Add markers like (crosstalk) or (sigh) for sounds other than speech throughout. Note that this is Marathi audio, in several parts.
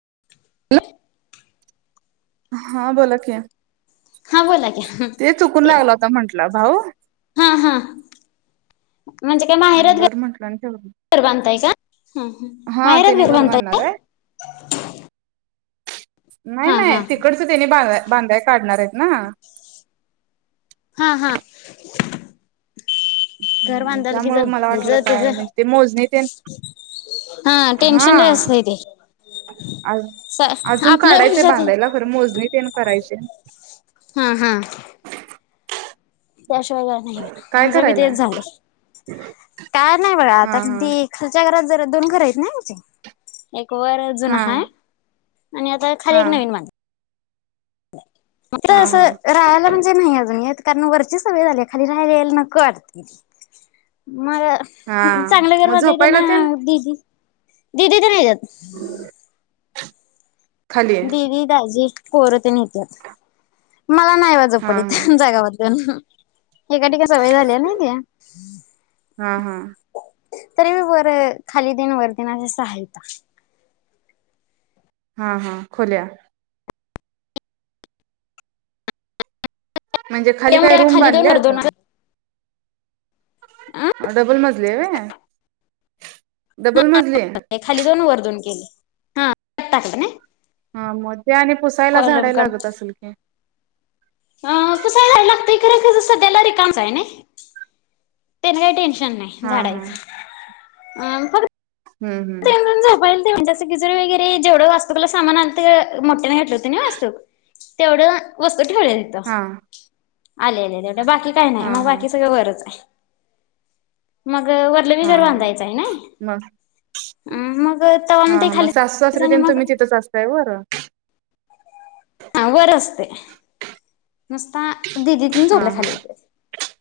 (inaudible) हा बोला की हा बोला की ते चुकून लागला होता म्हंटला भाऊ हा हाहा म्हणजे काय माहेरात घर बरं म्हंटलं आणि ठेवलं. घर बांधताय का? हा माहेरात त्याने घर बांधताय बांधणार काय? आहे नाय हा नाय हा तिकडचं तेन्ही बा बांध्याय काढणार आहेत ना. हा हा घर बांधाल की जर त्यामुळं मला हेज वाटलं काय त्याच ते मोजणी तेन हा टेन्शन लय असतय ते आज अजून काढायचं आपल्यापेक्षा ते बाधायला पण मोजणी तेन करायची हा हा हाय त्याशिवाय काय नाही बघा. काय आमचं बी ते करायलाय झालंय. काय नाही बगा हा आता हा ती खालच्या घरात जर एकदम करायत नाही वच्या वर अजून हा हाय. आणि आता खाली हा एक नवीन बांधल्या. (inaudible) मात्र हा हा असं राहायला म्हणजे नाही आजुन येत. कारण वरची सवय झाल्या खाली राहायला यायला नको वाटतयं मग हा चांगलं घर मग बांधलय तेन झोपायला दीदी दीदी तेन येत्यात (inaudible) खाली दीदी दाजी पोर तेन येत्यात मला नाही बा झोप हा ईत हा जागा बदलून. एका ठिकाणी सवय झाल्या ना ती हा हा तरीबी वर खाली तीन वर तीन अशा सहा हायता. हा हा खोल्या म्हणजे खाली त्यामुळे काय त्याला रूम खाली दोन वर बांध्यल्यात? दोन अ डबलमजली हाय व्हय डबलमजली आत टाकलं न हां म ते आणि पुसायला झाडाय लागत असेल की. हां पुसायला लागतंय खरं तिजं सध्याला रिकामंच आहे नाही तेना काय टेंश नाही हा हा झाडायचं अं कद हूं हूं झोपायला ते म्हणजे असं किचन वगैरे जेवढं वास्तुकला सामान आणतंय मोठ्यानं घेतलं होतं ना वास्तुक तेवढं वस् (unintelligible) हितं हा आलेले रं बाकी काय नाही हा म हा बाकी सगळं वरचय मग अं वरलं भी हा घर हा बांधायचं आहे नाही मग अम् मग तवांदी खाली सानी मग पोरं आवर असतंय. नुसता दीदी तेन हा झोपल्या खाली हा उतरायचं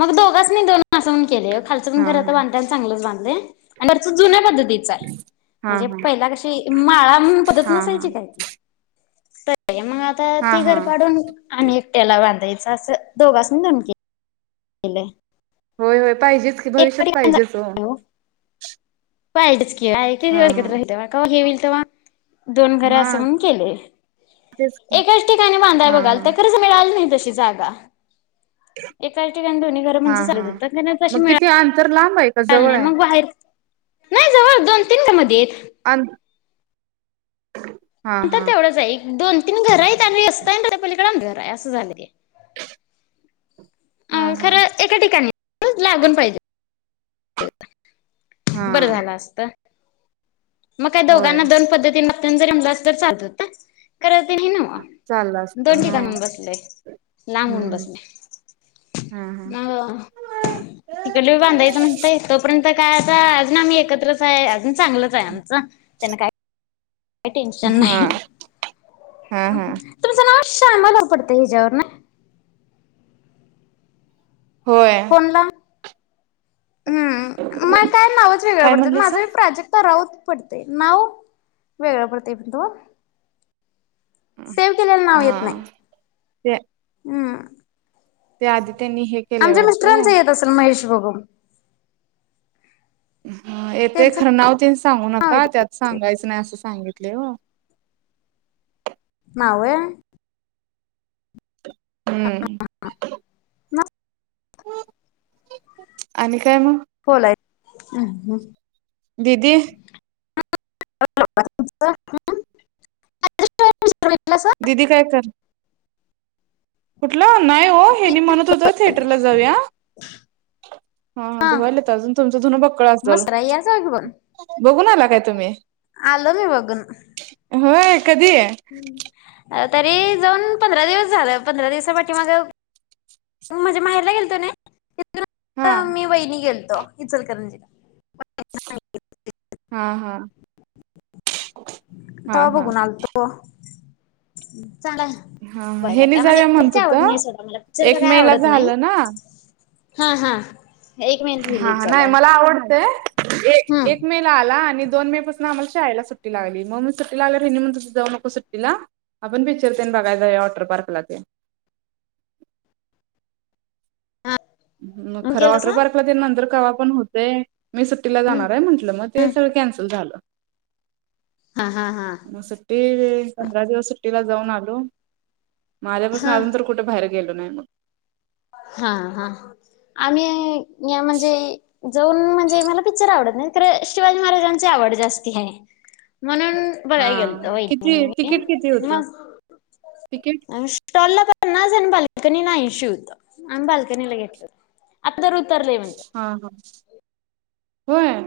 मग दोघास्नी दोन असं म्हणून केलंय ब खालचं हा घर आता बांधताना चांगलंच बांध (unintelligible) कलरचं जुन्या पद्धतीचं आहे हा म्हनजे हा पहिला कशी माळा म्हणून पद्धती हा हा नसायची काय ती त ये मग आत्ता हा ते हा घर काढून आणि एक राद्यायचं असं दोघास्नी नेमके लय होय होय पाहिजेच, की भविष्यात पाहिजे ओ. पाहिजेच की (unintelligible) तवा दोन घरं असं हा म्हणून केलंय तेच की एकच ठिकाणी बांधाय हा हा बघालतं खरच मिळालं नाही. तशी जागा एकाच ठिकाणी दोन्ही घरं म्हणजे गनं तशी मिळा तर लांब आहे का आल जवळ नाही आहे मंग हाईत नाही जवळ दोन तीन दा मधी आहेत आन् नंतर तेवडचं आहे इ दोन तीन घर हाईत आणि स्टँन्ड आहे पालिकडं. लांब घर आहे अस झाल ते (inaudible) हा अ हा खरं एका लागून पाहिजे (inaudible) बर हा झाल असत. मग काय दोघांना होय दोन पद्धतीन (unintelligible) चालत होत खर दिली नव्ह चाललं असत दोन हा ठिकाणी बसलय लांब होऊन हम्म बसलय हम्म अअ हा तिकडली पण बांदायच हा म्हणतोय तोपर्यंत त काय आता आजून आम्ही एकत्रच हाय अजून चांगलचय त्यान काय टेंशन हा नाही हा हा तुमच नाव शामा धरपडतयं हेच्यावरण होय फोन ला म काय नावच वेगळ काय म्हणलंस पडतय प्राजक्ता राऊत पडतय नाव वेगळ पडतय म्हणतो सेव्ह केलेले नाव येत हा नाय हूं त्याआधी आमच्या मिस्टरांच येत आसल महेश (inaudible) येतय त्यांचं खर नाव तेन सांगू नाव आहे नका त्यात सांगायच नाय अस सांगित लय ओ नाव वय. हम्म. आणि काय म कोलाय अ हं. दिदी (inaudible) दिदी काय कर कुठलं ओ नाही ओ हेन्ही म्हणत होत थेटरला जाऊया हा हा धुवालेत आजून तुम ते धुन बघ. सगळ असल मस्त यार जाऊ की बघ बघुन आला का? काय तुम्ही आलो मी बघुन होय कधी तरी जाऊन पंधरा दिवस झालं पंधरा दिवसा पाठिमाग मी माझ्या माहेरला गेलतो नई. हा तिथुनच मि वहिणी गेलो. हो इचलकरंजी (unintelligible) हा हा हा तवा हा बघुन आलतो. हम चांगला हाय हा बघाय हेनी सारखा म्हणजे जाऊया म्हणत पिचर आवडत होतं नाही सोडा मला पिचर एक बघायला मे ला आवडत नाही. झालं ना हा हं हाहा नाही हं मला आवडतय एक मेला आला आणि दोन मे पसन आम्हला शाळेला सुट्टी लागली, म्हणुन हेनि म्हंटल जाऊ नकोस सुट्टीला आपण पिचरतेन बघायला जाऊया वॉटरपार्कलातेन हम्म मग खरं गेलासा वॉटरपाकलातेन नंतर कवा पण होतय मी सुट्टीला हम्म जाणार हाय म्हंटल मग ते सगळ कॅनसल झालं. हा हा हा मग सुट्टी अ पंधरा दिवस सुट्टीला च जाऊन आलो. म आल्या पासन तर हा आजुन कुठं बाहेर गेलो नाही. म हा हा आम्ही (unintelligible) जाऊन म्हणजे मला पिचर आवडत नाहीत खरं पण शिवाजी महाराजांची आवड जास्ती हाय. म्हणुन बघायला हा गेलतो वहिनी आणि किती तिकीट किती मि होतं मग तिकीट आणि स्टॉला पण पन्नास आणि बालकनिला ऐंशी होत. आम्ही बालकानीला घेतलतो आता दर उत हा हा होय.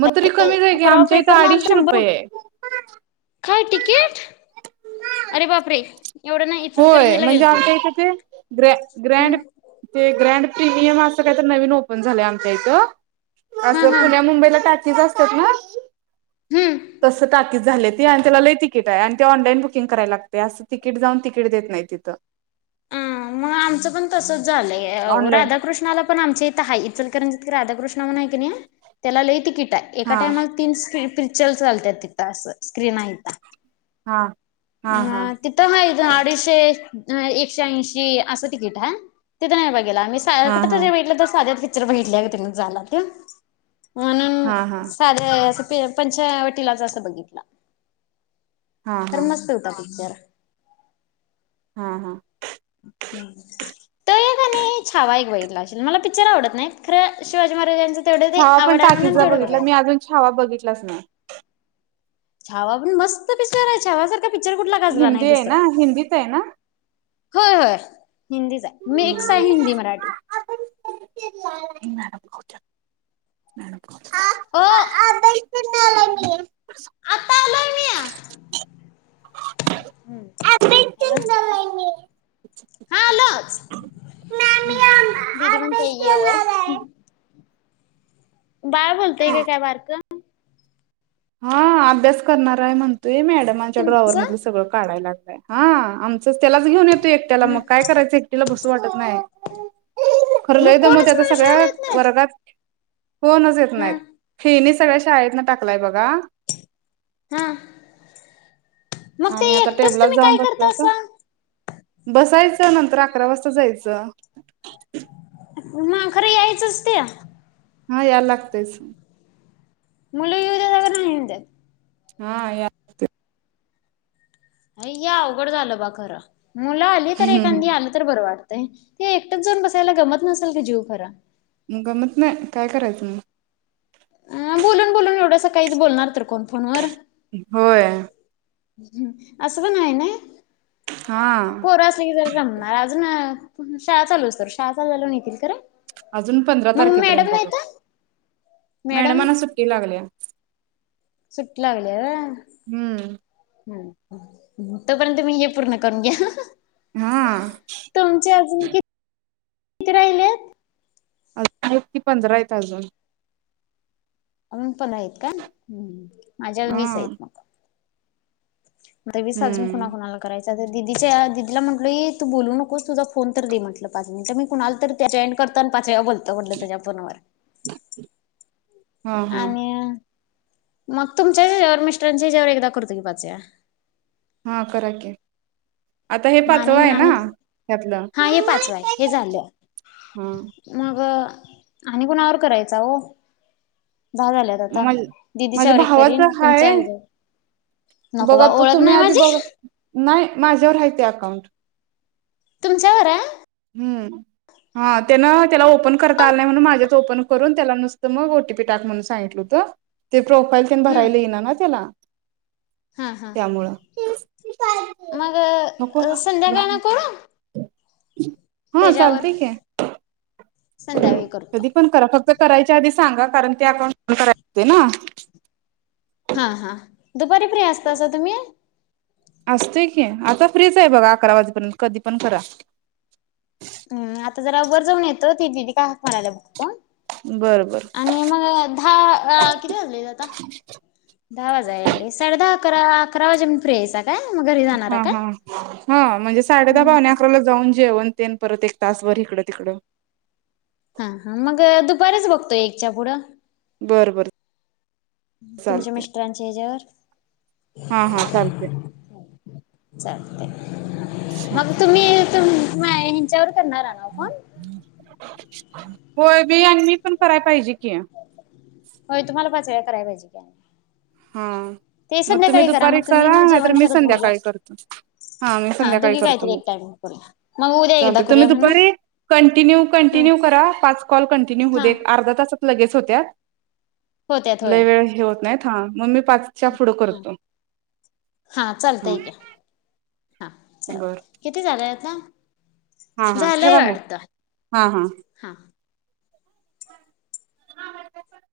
मग तरी कमीच आहे की परवा आमच्या इथं पेपरला आलत अडीचशे शंभर रुपये कोटी आहे. काय तिकिट, अरे बापरे एवढं नाही होय इचलकरंजीला म्हणजे गेलतो मी आमच्याहित ते ग्रॅ- ग्रॅड हम्म ते ग्रॅड प्रिमियम अस कायतर नविन ओपण झालय आमच्याहित हा असं हा पुण्या मुंबईला टाकी जास (unintelligible) हम्म तसं टाकी झालेत ते आन त्याला लय तिकीट हाय आणि ते ऑनलाईन बुकिंग कराय लागतंय असं तिकीट जाऊन ति किट देत नाहीत तिथं उम मग आमचं पण तसंच झालंय ऑनलाईन राधा कृष्णाला पण आमच्या इथं हाय इचल करंजित राधा कृष्ण म्हणून हाय किनी त्याला लय तिकीट (unintelligible) एका हा टायमाला तीन स्क्री (unintelligible) चल चालत्यात तिथं असं स्क्रीन हैत हा हा हा आ तिथं हाय दोन अडीचशे (unintelligible) एकशे ऐशी असं तिकीट हाय तिथं नाही बाई त्याला आम्ही साया हा हा कुटतरी बघितलं सद्यातली पिक्चर बघितला (unintelligible) तर म्हणून हा हा सादे ह्यास ते पंचावटीलाच असं बघितलं हा खरं हा मस्त होता पिक्चर हा हा तो एक आणि छावा एक बघितला अशील मला पिच्चर आवडतं नाही खरं शिवाजी महाराजांचा छावा पण टाकीजला बघितला मी अजून छावा बघितलंच नाय छावा पण मस्त पिक्चर आहे, छावा सार तो पिक्चर कुठला गाजला नाही हिंदी आहे दुसरा ना हिंदीच आहे ना होय-होय हिंदीचा आहे हम्म मिक्स आहे हिंदी मराठी ओ (unintelligible) आता आलोय (unintelligible) अभ्यास हॅलो करणार मी हा आलोच दीदी म्हणते अभ्यास ये वर करणार आहे. बाळ बोलतय का काय बारकं हा अभ्यास करणार आहे म्हण तो मॅडमनांचा ड्रॉइवर तुमचं मधलं सगळ काढाय लाग हा आम तसंच त्यालाच घेऊन येतो एकट्याला मग काय करायचं एकटीला बसू वाटत नाही, खरं लय मग दमवते कोणच आता मला शाळेला सगळ्या येत नाहीत वर्गात कोणाचं येत नाय हा हेनीच सगळ्या शाळेतनं टाकलाय बग. गा हां आणि आता टेबलांत जावून बसलातर करतासा बसाय त नंतर अकरा वाजता जायचं. मा खरं यायचंच ते हा या लागतंयच. मुल येवूदेत अगर नाही येवुदेत. हा या अ या अवघड झालं बा खरं. मुलं आली तर हम्म. एकांदी आलं तर बर वाड ते एकटंच जाऊन बसायला गमत नसल की जीव खर. गमत नई काय करायचं म अ बोलून बोलून एवढंस काही बोलणार तर कोण फोनवर. होय हम् असं पण हाय नई. हा पोर असलं की जर रमणार अजून शाळा चालूसतोर शाळा चालू झाल्यावर नेतील खरं. अजून पंधरा मग तारखेपर्यंत मॅडम बघा नाहीत मॅडम मॅडमाना सुट्टी लागल्या. (inaudible) सुट्टी लागलीया होय हम्म (unintelligible) तोपर्यंत मी हे पूर्ण करून घ्या हा तुमचे अजून किती राहिलेत? अजून आहेत कीपंधरा आहेत अजून. अजून पण आहेत काय? माझ्या अजून हा वीस आहेत म आता वीस अजून हम्म कुणा कोणाला करायच? दिदीच्या द दिदीला म्हटलं तू बोलू नकोस तुझ फोन तर दे म्हटलं पाच मिनिटं मी कुणाला तरी जॉईंट करतो आणि पाच वेळा बोलतं म्हटलं तुज्या फोनवर (unintelligible) हा आणि मग तुमच्या ह्याच्यावर मिस्टरांच्या ह्याच्यावर एकदा करतो की पाच वेळा. हा कराकी. माने आणि हा हे पाचवा आहे हे झालं हा मग आणि कुणावर करायचा ओ दहा झाल्यात मग आता माझ माझ्या दिदीच्यावर एक भावाच करीन हाय तुमच्या ह्याज्या वर एक नको बा बघा तो ओळख तुम्ही नाही आधी माझी बघा नाही माझ्यावर हाय ते अकाउंट तुमच्यावर हाय हूं हा त्यान त्याला ओपन करता आलं नाही म्हणून माझ्याच ओपन करून त्याला नुसतं मग ओ टी पी टाक म्हणून सांगितलं होतं. ते प्रोफाईल त्यानं भरायला हम्म येईना ना त्याला हा हा त्यामुळं मग नको संध्याकाळ ना करू (inaudible) हा चालतय की संध्यावेळी करतो. कधी पण करा फक्त करायच्या आधी सांगा कारण ते अकाउंट ओपण कराय लागते ना? हा हा दुपारी फ्री असतासा तुम्ही असतय की आता फ्रीच आहे बघा अकरा वाजेपर्यंत कधी पण करा हूं आता जरा वर जाऊन येतो ती दिदी काय हाक मारायली बघतो बरं बरं आणि मग दहा किती वाजलेत आता दहा वाजाय आले साडे दहा आ अकरा अकरा वाजेपर्यंत फ्री हाईसा हा हा हा म्हणजे साडे दहा पावणे अकरालाच जाऊन जेवण तेन परत एक तास भर हिकड तिकडं हा हा मग दुपारीच बघतोय एकच्या पुढं बरं बरं तुमच्या चालतंय मिस्टरांच्या हेच्यावर हा हा चालतंय चाल (inaudible) हा. मग तुम्ही तुम माह्या हेंच्यावर (inaudible) होय बी आणि मी पण कराय पाहिजे की, कराय पाहिजे त्यांनी हा म तुम्ही दुपारी तुम्ही करा मग नाहीत जेवण मी करत बोलूया संध्याकाळी करतो. हां मी हा संध्याकाळी दोघी करतो काहीतरी मग. एक टाइम करूया मग उद्या एकदा चालते तुम्ही करूया दुपारी म्हणा कंटिन्यू कंटिन्यू करा पाच कॉल कंटिन्यू हो हा देत अर्धा तास लगेच होत्यात होत्यात लई वेळ हे होत नाहीत हा म मी पाच ह हा चालतय की हा बरं. चालतय किती झालं आता हा हा झालंय ठेवा म वाटतं हा हा हां (inaudible)